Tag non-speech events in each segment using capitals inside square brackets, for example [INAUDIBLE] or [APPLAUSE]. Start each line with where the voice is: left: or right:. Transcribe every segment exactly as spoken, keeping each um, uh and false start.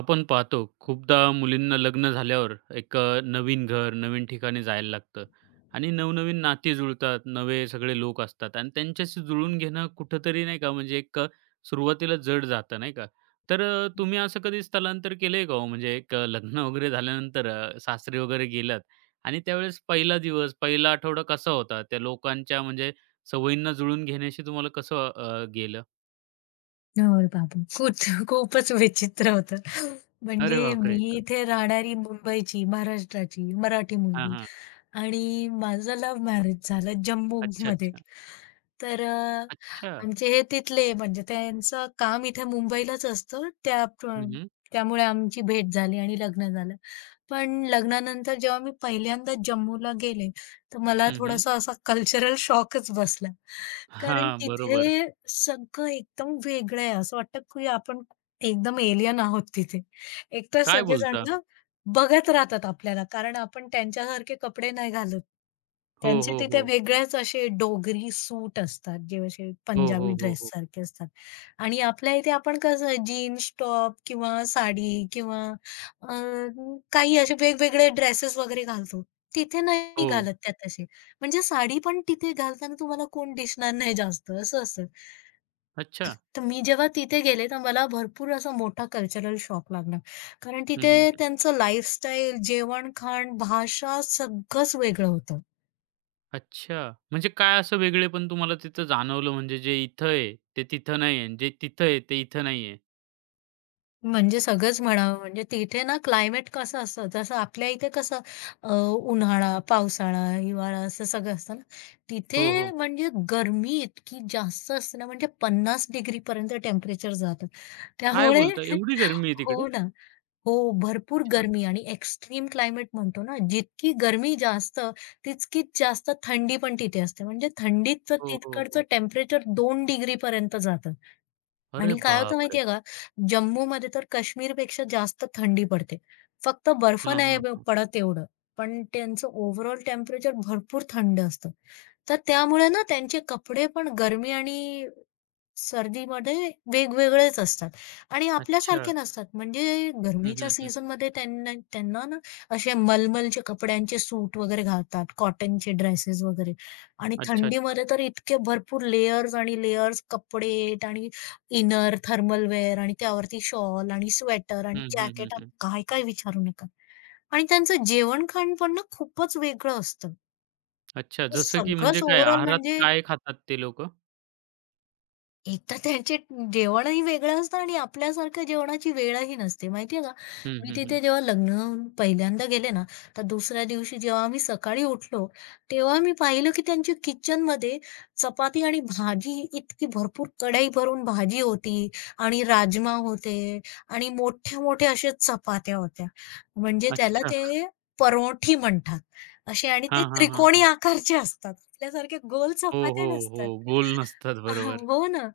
right: आपण पाहतो खूपदा मुलींना लग्न झाल्यावर एक अ, नवीन घर, नवीन ठिकाणी जायला लागतं आणि नवनवीन नाती जुळतात, नवे सगळे लोक असतात आणि त्यांच्याशी जुळून घेणं कुठेतरी नाही का, म्हणजे एक अ, सुरुवातीला जड जातं नाही का? तर अ, तुम्ही असं कधी स्थलांतर केलंय का हो? म्हणजे एक अ, लग्न [LAUGHS] वगैरे झाल्यानंतर अ, सासरी वगैरे गेलात आणि त्यावेळेस पहिला दिवस, पहिला आठवडा कसा होता? त्या लोकांच्या म्हणजे सवयींना जुळून घेण्याशी तुम्हाला कसं अ, गेलं?
left: होय बाबा. खूप [LAUGHS] खूपच विचित्र होतं.
right: अरे
left: म्हणजे मी
right: बापरे!
left: इथे राहणारी मुंबईची, महाराष्ट्राची मराठी
right: हां,
left: मुलगी.
right: हां.
left: आणि माझं लव्ह मॅरेज झालं
right: अच्छा,
left: जम्मूमध्ये.
right: अच्छा.
left: तर अ,
right: अच्छा.
left: आमचे हे तिथले म्हणजे त्यांचं काम इथे मुंबईलाच असतं. त्या
right: हं,
left: पण
right: हं.
left: त्यामुळे आमची भेट झाली आणि लग्न झालं. पण लग्नानंतर जेव्हा मी पहिल्यांदा जम्मूला गेले, तर मला
right: हं, हं.
left: थोडासा असा कल्चरल शॉकच बसला. कारण
right: हां, बरोबर.
left: तिथे सगळं एकदम वेगळं आहे. असं वाटतं की आपण एकदम एलियन आहोत तिथे. एकतर
right: काय
left: सगळेजण
right: बोलता?
left: बघत राहतात आपल्याला, कारण आपण त्यांच्यासारखे कपडे नाही घालत.
right: हो,
left: त्यांचे
right: हो,
left: तिथे
right: हो.
left: वेगळेच असे डोगरी सूट असतात, जे असे
right: हो,
left: पंजाबी
right: हो, हो, हो.
left: ड्रेससारखे असतात आणि आपल्या इथे आपण कसं जीन्स टॉप किंवा साडी किंवा अ, काही असे वेगवेगळे ड्रेसेस वगैरे घालतो. तिथे नाही
right: हो.
left: घालत त्या तसे. म्हणजे साडी पण तिथे घालताना तुम्हाला कोण दिसणार नाही जास्त, असं असतं.
right: अच्छा.
left: तर मी जेव्हा तिथे गेले, तर मला भरपूर असा मोठा कल्चरल शॉक लागला. कारण
right: हं,
left: तिथे
right: हं.
left: त्यांचं लाईफस्टाईल, जेवण-खाण, भाषा सगळंच वेगळं होतं.
right: अच्छा. म्हणजे काय असं वेगळेपण तुम्हाला तिथं जाणवलं, म्हणजे जे इथं आहे, ते तिथं नाही आहे आणि जे तिथं आहे, ते इथं नाही आहे?
left: म्हणजे सगळंच म्हणावं म्हणजे तिथे ना क्लायमेट कसं असतं, जसं आपल्या इथे कसं अ, उन्हाळा, पावसाळा, हिवाळा असं सगळं असतं ना, हो, तिथे
right: हो, हो.
left: हो. म्हणजे गरमी इतकी जास्त असते ना, म्हणजे पन्नास डिग्रीपर्यंत टेम्परेचर जातं.
right: काय
left: त्यामुळे
right: बोलता? एवढी
left: [LAUGHS]
right: गरमी आहे तिकडे?
left: हो ना. हो, भरपूर
right: अच्छा.
left: गरमी आणि एक्स्ट्रीम क्लायमेट म्हणतो ना, जितकी गरमी जास्त, तितकीच जास्त थंडी पण तिथे असते. म्हणजे थंडीचं
right: हो, हो,
left: तिकडचं
right: हो.
left: टेम्परेचर दोन डिग्रीपर्यंत जातं
right: अरे
left: आणि काय होतं
right: बापरे!
left: माहिती का, जम्मूमध्ये तर काश्मीरपेक्षा जास्त थंडी पडते. फक्त बर्फ
right: हां,
left: नाही
right: हां,
left: ब
right: हां.
left: पडत एवढं, पण त्यांचं ओव्हरऑल टेम्परेचर भरपूर थंड असतं. तर त्यामुळे ना त्यांचे कपडे पण गरमी आणि सर्दीमध्ये वेगवेगळेच असतात आणि
right: अच्छा.
left: आपल्यासारखे नसतात. म्हणजे
right: हं,
left: गरमीच्या
right: हं, हं.
left: सीझनमध्ये त्यांना त्यांना ना असे मलमलचे कपड्यांचे सूट वगैरे घालतात, कॉटनचे ड्रेसेस वगैरे आणि
right: अच्छा, अच्छा.
left: थंडीमध्ये तर इतके भरपूर लेयर्स आणि लेयर्स कपडे आणि इनर, थर्मल वेअर आणि त्यावरती शॉल आणि स्वेटर आणि
right: हं, हं, हं,
left: जॅकेट आणि
right: हं.
left: काय-काय विचारू नका. आणि त्यांचं जेवण-खाण पण ना खूपच वेगळं असतं.
right: अच्छा. जसं की म्हणजे
left: सगळंच
right: काय
left: ओव्हरऑल
right: आहारात
left: म्हणजे
right: काय खातात ते लोकं?
left: एक तर त्यांचे जेवणही वेगळं असतं आणि आपल्यासारख्या जेवणाची वेळही नसते माहितीये का?
right: हं,
left: मी
right: हं, हं.
left: तिथे जेव्हा लग्न पहिल्यांदा गेले ना, तर दुसऱ्या दिवशी जेव्हा आम्ही सकाळी उठलो, तेव्हा मी पाहिलं की त्यांच्या किचनमध्ये चपाती आणि भाजी इतकी भरपूर कढई भरून भाजी होती आणि राजमा होते आणि मोठ्या-मोठ्या अशा चपात्या होत्या. म्हणजे त्याला
right: अच्छा.
left: ते परोठी म्हणतात. असे आणि ते
right: हां, हां, हां,
left: त्रिकोणी
right: हां.
left: आकारचे असतात. आपल्यासारख्या गोल
right: हो, हो,
left: चपात्या
right: हो.
left: नसतात.
right: गोल नसतात. बरोबर.
left: [LAUGHS] हो ना.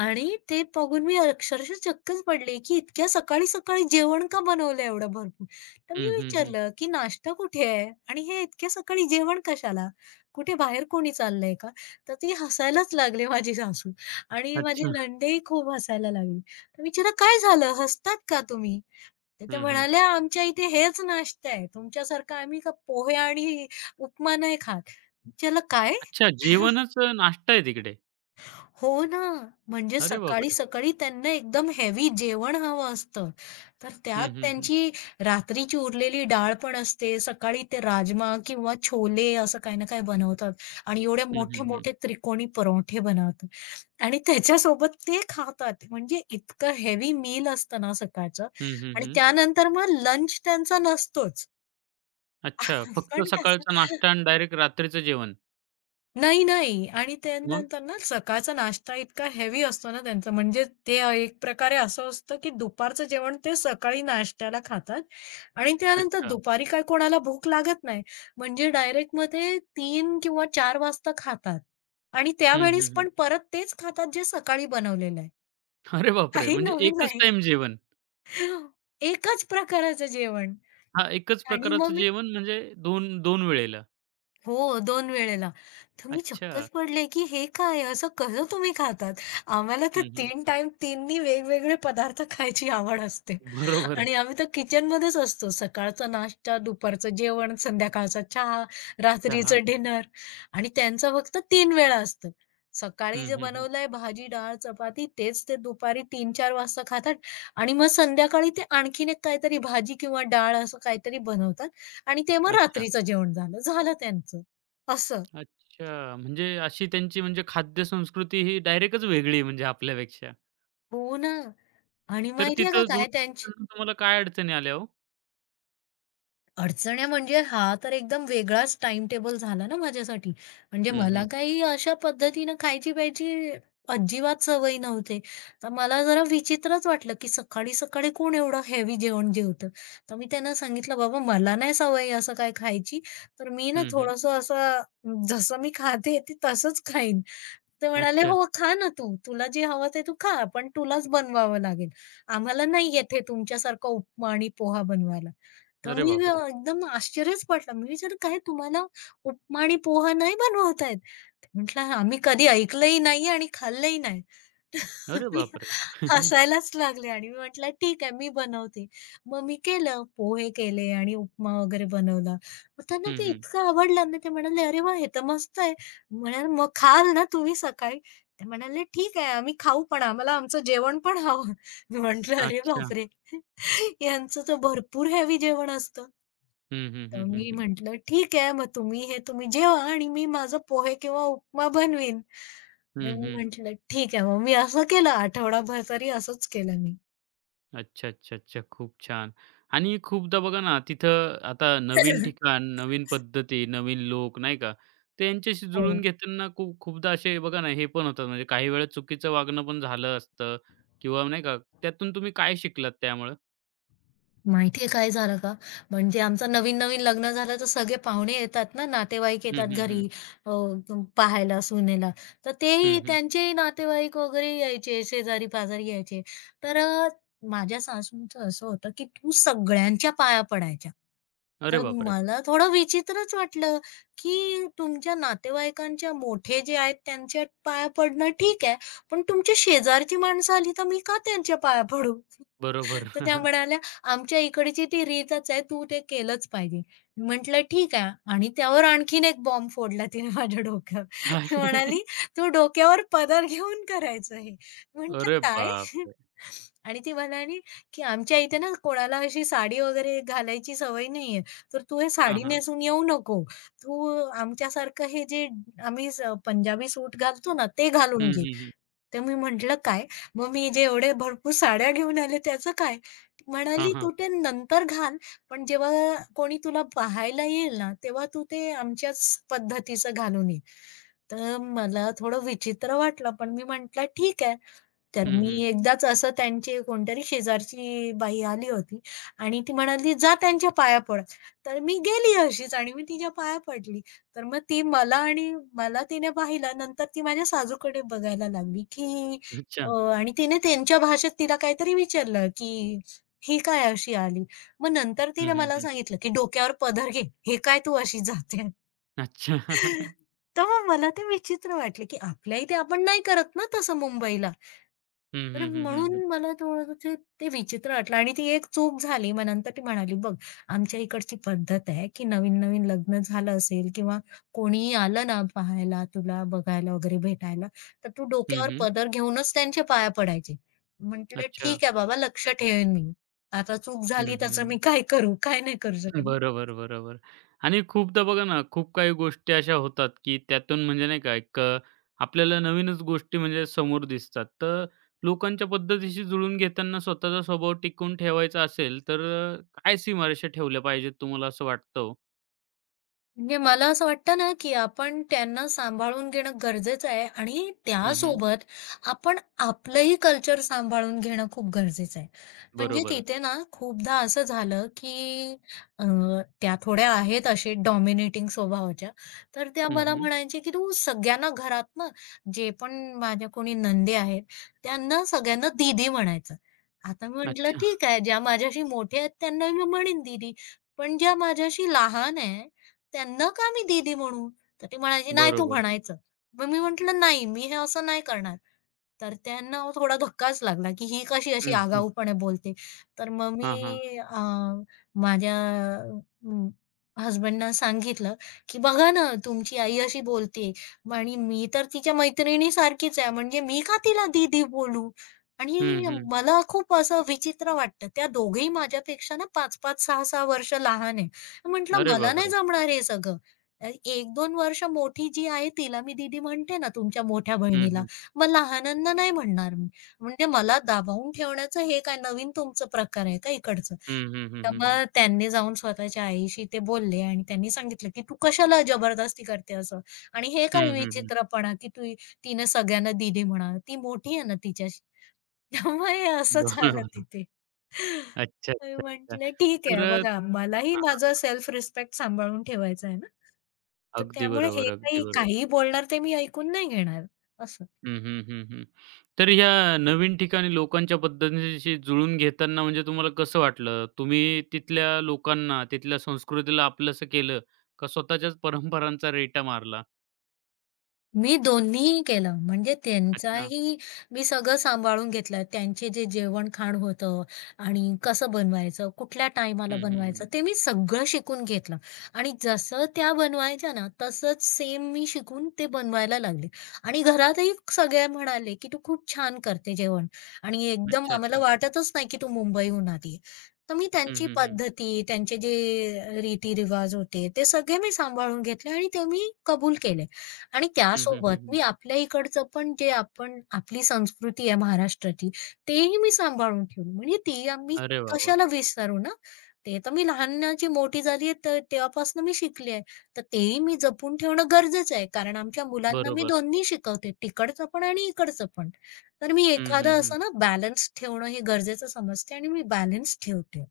left: आणि ते बघून मी अक्षरशः चक्कच पडले, की इतक्या सकाळी-सकाळी जेवण का बनवलं एवढं भरपूर? तर मी
right: हं, हं, हं.
left: विचारलं, की "नाश्ता कुठे आहे? आणि हे इतक्या सकाळी जेवण कशाला? कुठे बाहेर कोणी चाललंय का?" तर ते हसायलाच लागले माझी सासू आणि माझे
right: अच्छा.
left: नणंदेही खूप हसायला लागले. तर विचारलं, "काय झालं? हसतात का तुम्ही?" तर त्या
right: हं, हं.
left: म्हणाल्या, "आमच्या इथे हेच नाश्ता आहे. तुमच्यासारखा आम्ही का पोहे आणि उपमा नाही खात." विचारलं, "काय?"
right: अच्छा, जेवणच अ, नाश्ता आहे तिकडे.
left: हो ना. म्हणजे
right: अरे बापरे!
left: सकाळी-सकाळी त्यांना एकदम हेवी जेवण हवं असतं. तर त्यात
right: हं, हं, हं.
left: त्यांची रात्रीची उरलेली डाळ पण असते. सकाळी ते राजमा किंवा छोले असं काही ना काही बनवतात आणि एवढे
right: हं, हं, हं.
left: मोठे-मोठे त्रिकोणी परोठे बनवतात आणि त्याच्यासोबत ते खातात. म्हणजे इतकं हेवी मील असतं ना सकाळचं
right: हं, हं,
left: आणि
right: हं.
left: त्यानंतर मग लंच त्यांचा नसतोच.
right: अच्छा.
left: [LAUGHS]
right: फक्त
left: आपण कसं
right: सकाळचा नाश्ता आणि डायरेक्ट रात्रीचं जेवण.
left: नाही, नाही. आणि ते
right: मग?
left: नंतर ना सकाळचा नाश्ता इतका हेवी असतो ना त्यांचा, म्हणजे ते एक प्रकारे असं असतं, की दुपारचं जेवण ते सकाळी नाश्त्याला खातात आणि त्यानंतर
right: अच्छा.
left: दुपारी काय कोणाला भूक लागत नाही. म्हणजे डायरेक्ट मग ते तीन किंवा चार वाजता खातात आणि
right: हं, हं,
left: त्यावेळेस
right: हं.
left: पण परत तेच खातात जे सकाळी बनवलेलं आहे.
right: अरे बापरे!
left: काही
right: म्हणजे
left: नवीन
right: एकच
left: नाही.
right: टाईम जेवण.
left: एकाच प्रकाराचं जेवण.
right: हां, एकच
left: आणि
right: प्रकाराचं
left: मग मी
right: जेवण म्हणजे दोन दोन वेळेला.
left: हो, दोन वेळेला. तर मी
right: अच्छा.
left: चक्कच पडले, की हे काय? असं कसं तुम्ही खातात? आम्हाला तर
right: हं, हं.
left: तीन टाईम तिनी वेगवेगळे पदार्थ खायची आवड असते.
right: बरोबर.
left: आणि आम्ही तर किचनमध्येच असतो. सकाळचा नाश्ता, दुपारचं जेवण, संध्याकाळचा चहा,
right: चहा.
left: रात्रीचं डिनर आणि त्यांचं फक्त तीन वेळा असतं. सकाळी
right: हं,
left: जे
right: हं, हं.
left: बनवलंय भाजी, डाळ, चपाती तेच ते दुपारी तीन-चार वाजता खातात आणि मग संध्याकाळी ते आणखीन एक काहीतरी भाजी किंवा डाळ असं काहीतरी बनवतात आणि ते मग
right: अच्छा.
left: रात्रीचं जेवण झालं. झालं त्यांचं. असं.
right: अच्छा. म्हणजे अशी त्यांची, म्हणजे खाद्यसंस्कृती ही डायरेक्टच वेगळी आहे म्हणजे आपल्यापेक्षा.
left: हो ना. आणि
right: तर
left: माहिती का
right: तिथं जुळवून
left: काय त्यांची
right: घेताना तुम्हाला काय अडचणी आल्या हो?
left: अडचण्या म्हणजे हा तर एकदम वेगळाच टाइम टेबल झाला ना माझ्यासाठी. म्हणजे
right: हं,
left: मला
right: हं.
left: काही अशा पद्धतीनं खायची-प्यायची अजिबात सवय नव्हते. तर मला जरा विचित्रच वाटलं, की सकाळी-सकाळी कोण एवढं हेवी जेवण जेवतं? तर मी त्यांना सांगितलं, "बाबा मला नाही सवय असं काय खायची, तर मी ना
right: हं, हं.
left: थोडंसं असं जसं मी खाते ते तसंच खाईन." ते म्हणाले,
right: अच्छा.
left: "हो, खा ना तू. तुला जे हवं ते तू खा, पण तुलाच बनवावं लागेल. आम्हाला नाही येत हे उपमा आणि पोहा बनवायला." तर
right: अरे
left: मी अ,
right: बापरे!
left: एकदम आश्चर्यच पटलं. मी विचारलं, "काय तुम्हाला उपमा आणि पोहा नाही बनवता येत?" म्हटलं, "आम्ही कधी ऐकलंही नाहीये आणि खाल्लंही नाही." [LAUGHS]
right: अरे
left: मी
right: बापरे!
left: हसायलाच लागले आणि मी म्हटलं, "ठीक आहे, मी बनवते." मग मी केलं, पोहे केले आणि उपमा वगैरे बनवला. मग त्यांना
right: हं,
left: ते
right: हं.
left: इतकं आवडलं ना, ते म्हणाले, "अरे वाह! हे तर मस्त आहे." म्हणाले, "मग खाल ना तुम्ही सकाळी?" ते म्हणाले, "ठीक आहे, आम्ही खाऊ पण आम्हाला आमचं जेवण पण हवं." मी म्हटलं, "अरे
right: अच्छा.
left: बापरे! [LAUGHS] यांचं तर भरपूर हेवी जेवण असतं."
right: हं, हं,
left: तर
right: हं, हं,
left: मी
right: हं.
left: म्हटलं, "ठीक आहे, मग तुम्ही हे तुम्ही जेवा आणि मी माझं पोहे किंवा उपमा बनवीन." तर
right: हं,
left: मी
right: हं.
left: म्हटलं, "ठीक आहे." मग मी असं केलं आठवडाभर तरी असंच केलं मी.
right: अच्छा, अच्छा, अच्छा. खूप छान. आणि खूपदा बघा ना, तिथं आता नवीन
left: [LAUGHS]
right: ठिकाण, नवीन पद्धती, नवीन लोक नाही का? त्यांच्याशी जुळून
left: हो.
right: घेताना खूप खूपदा असे बघा ना, हे पण होतात, म्हणजे काही वेळा चुकीचं वागणं पण झालं असतं किंवा नाही का, त्यातून तुम्ही काय शिकलात त्यामुळं?
left: माहिती आहे काय झालं का? म्हणजे आमचं नवीन-नवीन लग्न झालं तर सगळे पाहुणे येतात ना, नातेवाईक
right: हं,
left: येतात
right: हं,
left: घरी,
right: हं.
left: अ, पाहायला सुनेला. तर तेही
right: हं, हं.
left: त्यांचेही नातेवाईक वगैरे यायचे, शेजारी-पाजारी यायचे. तर अ, माझ्या सासूंचं असं होतं, की "तू सगळ्यांच्या पाया पडायच्या."
right: अरे
left: तर
right: बापरे!
left: मला थोडं विचित्रच वाटलं, की तुमच्या नातेवाईकांच्या मोठे जे आहेत त्यांच्या पाया पडणं ठीक आहे, पण तुमच्या शेजारची माणसं आली तर मी का त्यांच्या पाया पडू?
right: बरोबर.
left: तर त्या म्हणाल्या, "आमच्या इकडची ती रीतच आहे, तू ते केलंच पाहिजे." मी म्हटलं, "ठीक आहे." आणि त्यावर आणखीन एक बॉम्ब फोडला तिने माझ्या डोक्यावर.
right: काय?
left: ती
right: [LAUGHS]
left: म्हणाली, "तू डोक्यावर पदर घेऊन करायचं हे." म्हटलं,
right: अरे
left: "काय?"
right: बापरे!
left: आणि ती म्हणाली, की "आमच्या इथे ना कोणाला अशी साडी वगैरे घालायची सवय नाहीये, तर तू हे
right: हां,
left: साडी
right: हां.
left: नेसून येऊ नको. तू आमच्यासारखं हे जे आम्ही स पंजाबी सूट घालतो ना, ते घालून
right: हं,
left: घे."
right: हं, हं.
left: तर मी म्हटलं, "काय? मग मी जे एवढे भरपूर साड्या घेऊन आले त्याचं काय?"
right: हां,
left: म्हणाली,
right: हां.
left: "तू ते नंतर घाल, पण जेव्हा कोणी तुला पाहायला येईल ना, तेव्हा तू ते आमच्याच पद्धतीचं घालून ये." तर मला थोडं विचित्र वाटलं, पण मी म्हटलं, "ठीक आहे." तर
right: हं,
left: मी
right: हं.
left: एकदाच असं त्यांची कोणतरी शेजारची बाई आली होती आणि ती म्हणाली, "जा त्यांच्या पाया पड." तर मी गेली अशीच आणि मी तिच्या पाया पडली. तर मग ती मला आणि मला तिने पाहिलं. नंतर ती माझ्या सासूकडे बघायला लागली, की अ,
right: अच्छा.
left: आणि तिने त्यांच्या भाषेत तिला काहीतरी विचारलं, की "ही काय अशी आली?" मग नंतर तिने
right: हं, हं,
left: मला
right: हं.
left: सांगितलं, की "डोक्यावर पदर घे. हे काय तू अशी जाते?"
right: अच्छा. [LAUGHS]
left: तर मग मला ते विचित्र वाटले की आपल्या इथे आपण नाही करत ना तसं मुंबईला.
right: हं,
left: तर
right: हं, हं, हं, हं.
left: म्हणून मला थोडं ते ते विचित्र वाटलं आणि ती एक चूक झाली. मग नंतर ती म्हणाली, "बघ आमच्या इकडची पद्धत आहे, की नवीन-नवीन लग्न झालं असेल किंवा कोणीही आलं ना पाहायला तुला, बघायला वगैरे भेटायला, तर तू डोक्यावर
right: हं,
left: पदर घेऊनच त्यांच्या पाया पडायचे." म्हटलं,
right: अच्छा.
left: "ठीक आहे बाबा लक्ष ठेवेन मी. आता चूक
right: हं, हं,
left: झाली त्याचं
right: हं.
left: मी काय करू? काय नाही करू शकत."
right: बरोबर, बरोबर. आणि खूपदा बघा ना, खूप काही गोष्टी अशा होतात, की त्यातून म्हणजे नाही का एक अ, आपल्याला नवीनच गोष्टी म्हणजे समोर दिसतात. तर लोकांच्या पद्धतीशी जुळून घेताना स्वतःचा स्वभाव टिकवून ठेवायचा असेल, तर अ, काय सीमारेषा ठेवल्या पाहिजेत तुम्हाला असं वाटतं हो?
left: म्हणजे मला असं वाटतं ना, की आपण त्यांना सांभाळून घेणं गरजेचं आहे आणि
right: हं, हं.
left: त्यासोबत आपण आपलंही कल्चर सांभाळून घेणं खूप गरजेचं आहे. म्हणजे
right: बरोबर.
left: तिथे ना खूपदा असं झालं, की अ, त्या थोड्या आहेत असे डॉमिनेटिंग स्वभावाच्या. तर त्या
right: हं,
left: मला
right: हं.
left: म्हणायच्या, की "तू सगळ्यांना घरात ना, जे पण माझ्या कोणी नणंदे आहेत, त्यांना सगळ्यांना दीदी म्हणायचं." आता मी म्हटलं,
right: अच्छा.
left: "ठीक आहे, ज्या माझ्याशी मोठ्या आहेत त्यांना मी म्हणेन दीदी, पण ज्या माझ्याशी लहान आहे त्यांना का मी दीदी म्हणू?" तर ती म्हणायची, "नाही तू
right: बरोबर.
left: म्हणायचं." मग मी म्हटलं, "नाही, मी हे असं नाही करणार." तर त्यांना अहो थोडा धक्काच लागला, की ही कशी अशी
right: हं, हं.
left: आगाऊपणे बोलते. तर मग
right: हां, हां.
left: मी अ, माझ्या अं, हसबंडना सांगितलं, की "बघा ना, तुमची आई अशी बोलते आणि मी तर तिच्या मैत्रिणीसारखीच आहे, म्हणजे मी का तिला दीदी बोलू?"
right: हं,
left: आणि
right: हं.
left: मला खूप असं विचित्र वाटतं. त्या दोघीही माझ्यापेक्षा ना पाच-पाच, सहा-सहा वर्ष लहान आहेत. म्हटलं
right: अरे
left: मला नाही
right: बापरे!
left: जमणार हे सगळं. अ, एक-दोन वर्ष मोठी जी आहे तिला मी दीदी म्हणते ना तुमच्या मोठ्या
right: हं,
left: बहिणीला.
right: हं.
left: मग लहानांना नाही म्हणणार मी. म्हणजे मला दाबावून ठेवण्याचं हे काय नवीन तुमचं प्रकार आहे का इकडचं?
right: हं, हं, हं,
left: तर
right: हं, हं.
left: मग त्यांनी जाऊन स्वतःच्या आईशी ते बोलले आणि त्यांनी सांगितलं, "की तू कशाला जबरदस्ती करते असं? आणि हे
right: हं,
left: काय
right: हं, हं.
left: विचित्रपणा की तू तिने सगळ्यांना दीदी म्हणावं. ती मोठी आहे ना तिच्या त्यामुळे हे असं झालं
right: बरोबर. [LAUGHS]
left: तिथे."
right: अच्छा,
left: मी
right: अच्छा, अच्छा.
left: म्हटलं, "ठीक
right: तर
left: आहे
right: अ
left: बघा मलाही
right: हां,
left: माझा
right: हां.
left: सेल्फ रिस्पेक्ट सांभाळून ठेवायचा आहे ना. तर
right: अगदी
left: त्यामुळे
right: बरोबर,
left: हे
right: अगदी
left: काही
right: बरोबर.
left: काहीही बोलणार ते मी ऐकून नाही घेणार." असं.
right: हं, हं, हं, हं. तर ह्या नवीन ठिकाणी लोकांच्या पद्धतींशी जुळून घेताना म्हणजे तुम्हाला कसं वाटलं? तुम्ही तिथल्या लोकांना, तिथल्या संस्कृतीला आपलंसं केलं का स्वतःच्याच परंपरांचा रेटा मारला?
left: मी दोन्हीही केलं. म्हणजे
right: अच्छा.
left: त्यांचाही मी सगळं सांभाळून घेतलं. त्यांचे जे जेवण-खाण होतं आणि कसं बनवायचं, कुठल्या टायमाला
right: हं, हं, हं.
left: बनवायचं, ते मी सगळं शिकून घेतलं. आणि जसं त्या बनवायच्या ना, तसंच सेम मी शिकून ते बनवायला लागले. आणि घरातही सगळे म्हणाले, की "तू खूप छान करते जेवण आणि एकदम
right: अच्छा,
left: आम्हाला
right: अच्छा.
left: वाटतच नाही की तू मुंबईहून आली." तर मी
right: हं,
left: त्यांची
right: हं, हं.
left: पद्धती, त्यांचे जे रीती-रिवाज होते, ते सगळे मी सांभाळून घेतले आणि ते मी कबूल केले. आणि
right: हं, हं,
left: त्यासोबत
right: हं, हं.
left: मी आपल्या इकडचं पण जे आपण आपली संस्कृती आहे महाराष्ट्राची, तेही मी सांभाळून ठेवली. म्हणजे ती आम्ही
right: अरे वाह, वाह!
left: कशाला विसरू ना. ते तर मी लहानाची मोठी झाली आहे तर तेव्हापासून मी शिकली आहे. तर तेही मी जपून ठेवणं गरजेचं आहे. कारण आमच्या मुलांना मी
right: बरोबर.
left: दोन्ही शिकवते, तिकडचं पण आणि इकडचं पण. तर मी
right: हं, हं,
left: एखादं
right: हं.
left: असं ना बॅलन्स ठेवणं हे गरजेचं समजते आणि मी बॅलन्स ठेवते.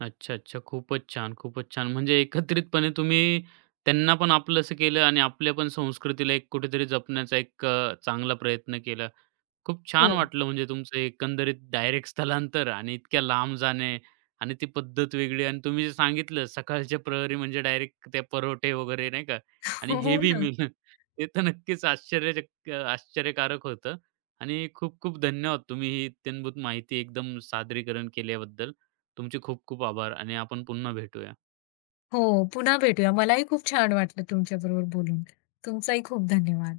right: अच्छा, अच्छा. खूपच छान, खूपच छान. म्हणजे एकत्रितपणे तुम्ही त्यांना पण आपलंसं केलं आणि आपल्या पण संस्कृतीला एक कुठेतरी जपण्याचा एक अ, चांगला प्रयत्न केला. खूप छान
left: हो.
right: वाटलं म्हणजे तुमचं एकंदरीत डायरेक्ट स्थलांतर आणि इतक्या लांब जाणे आणि ती पद्धत वेगळी, आणि तुम्ही जे सांगितलं सकाळच्या प्रहरी म्हणजे डायरेक्ट त्या परोठे वगैरे, नाही का, आणि
left: हो
right: हेवी
left: ना.
right: मील. [LAUGHS] ते तर नक्कीच आश्चर्यचक आश्चर्यकारक होतं. आणि खूप खूप धन्यवाद तुम्ही ही इत्यंभूत माहिती एकदम सादरीकरण केल्याबद्दल. तुमचे खूप खूप आभार आणि आपण पुन्हा भेटूया.
left: हो, पुन्हा भेटूया. मलाही खूप छान वाटलं तुमच्याबरोबर बोलून. तुमचाही खूप धन्यवाद.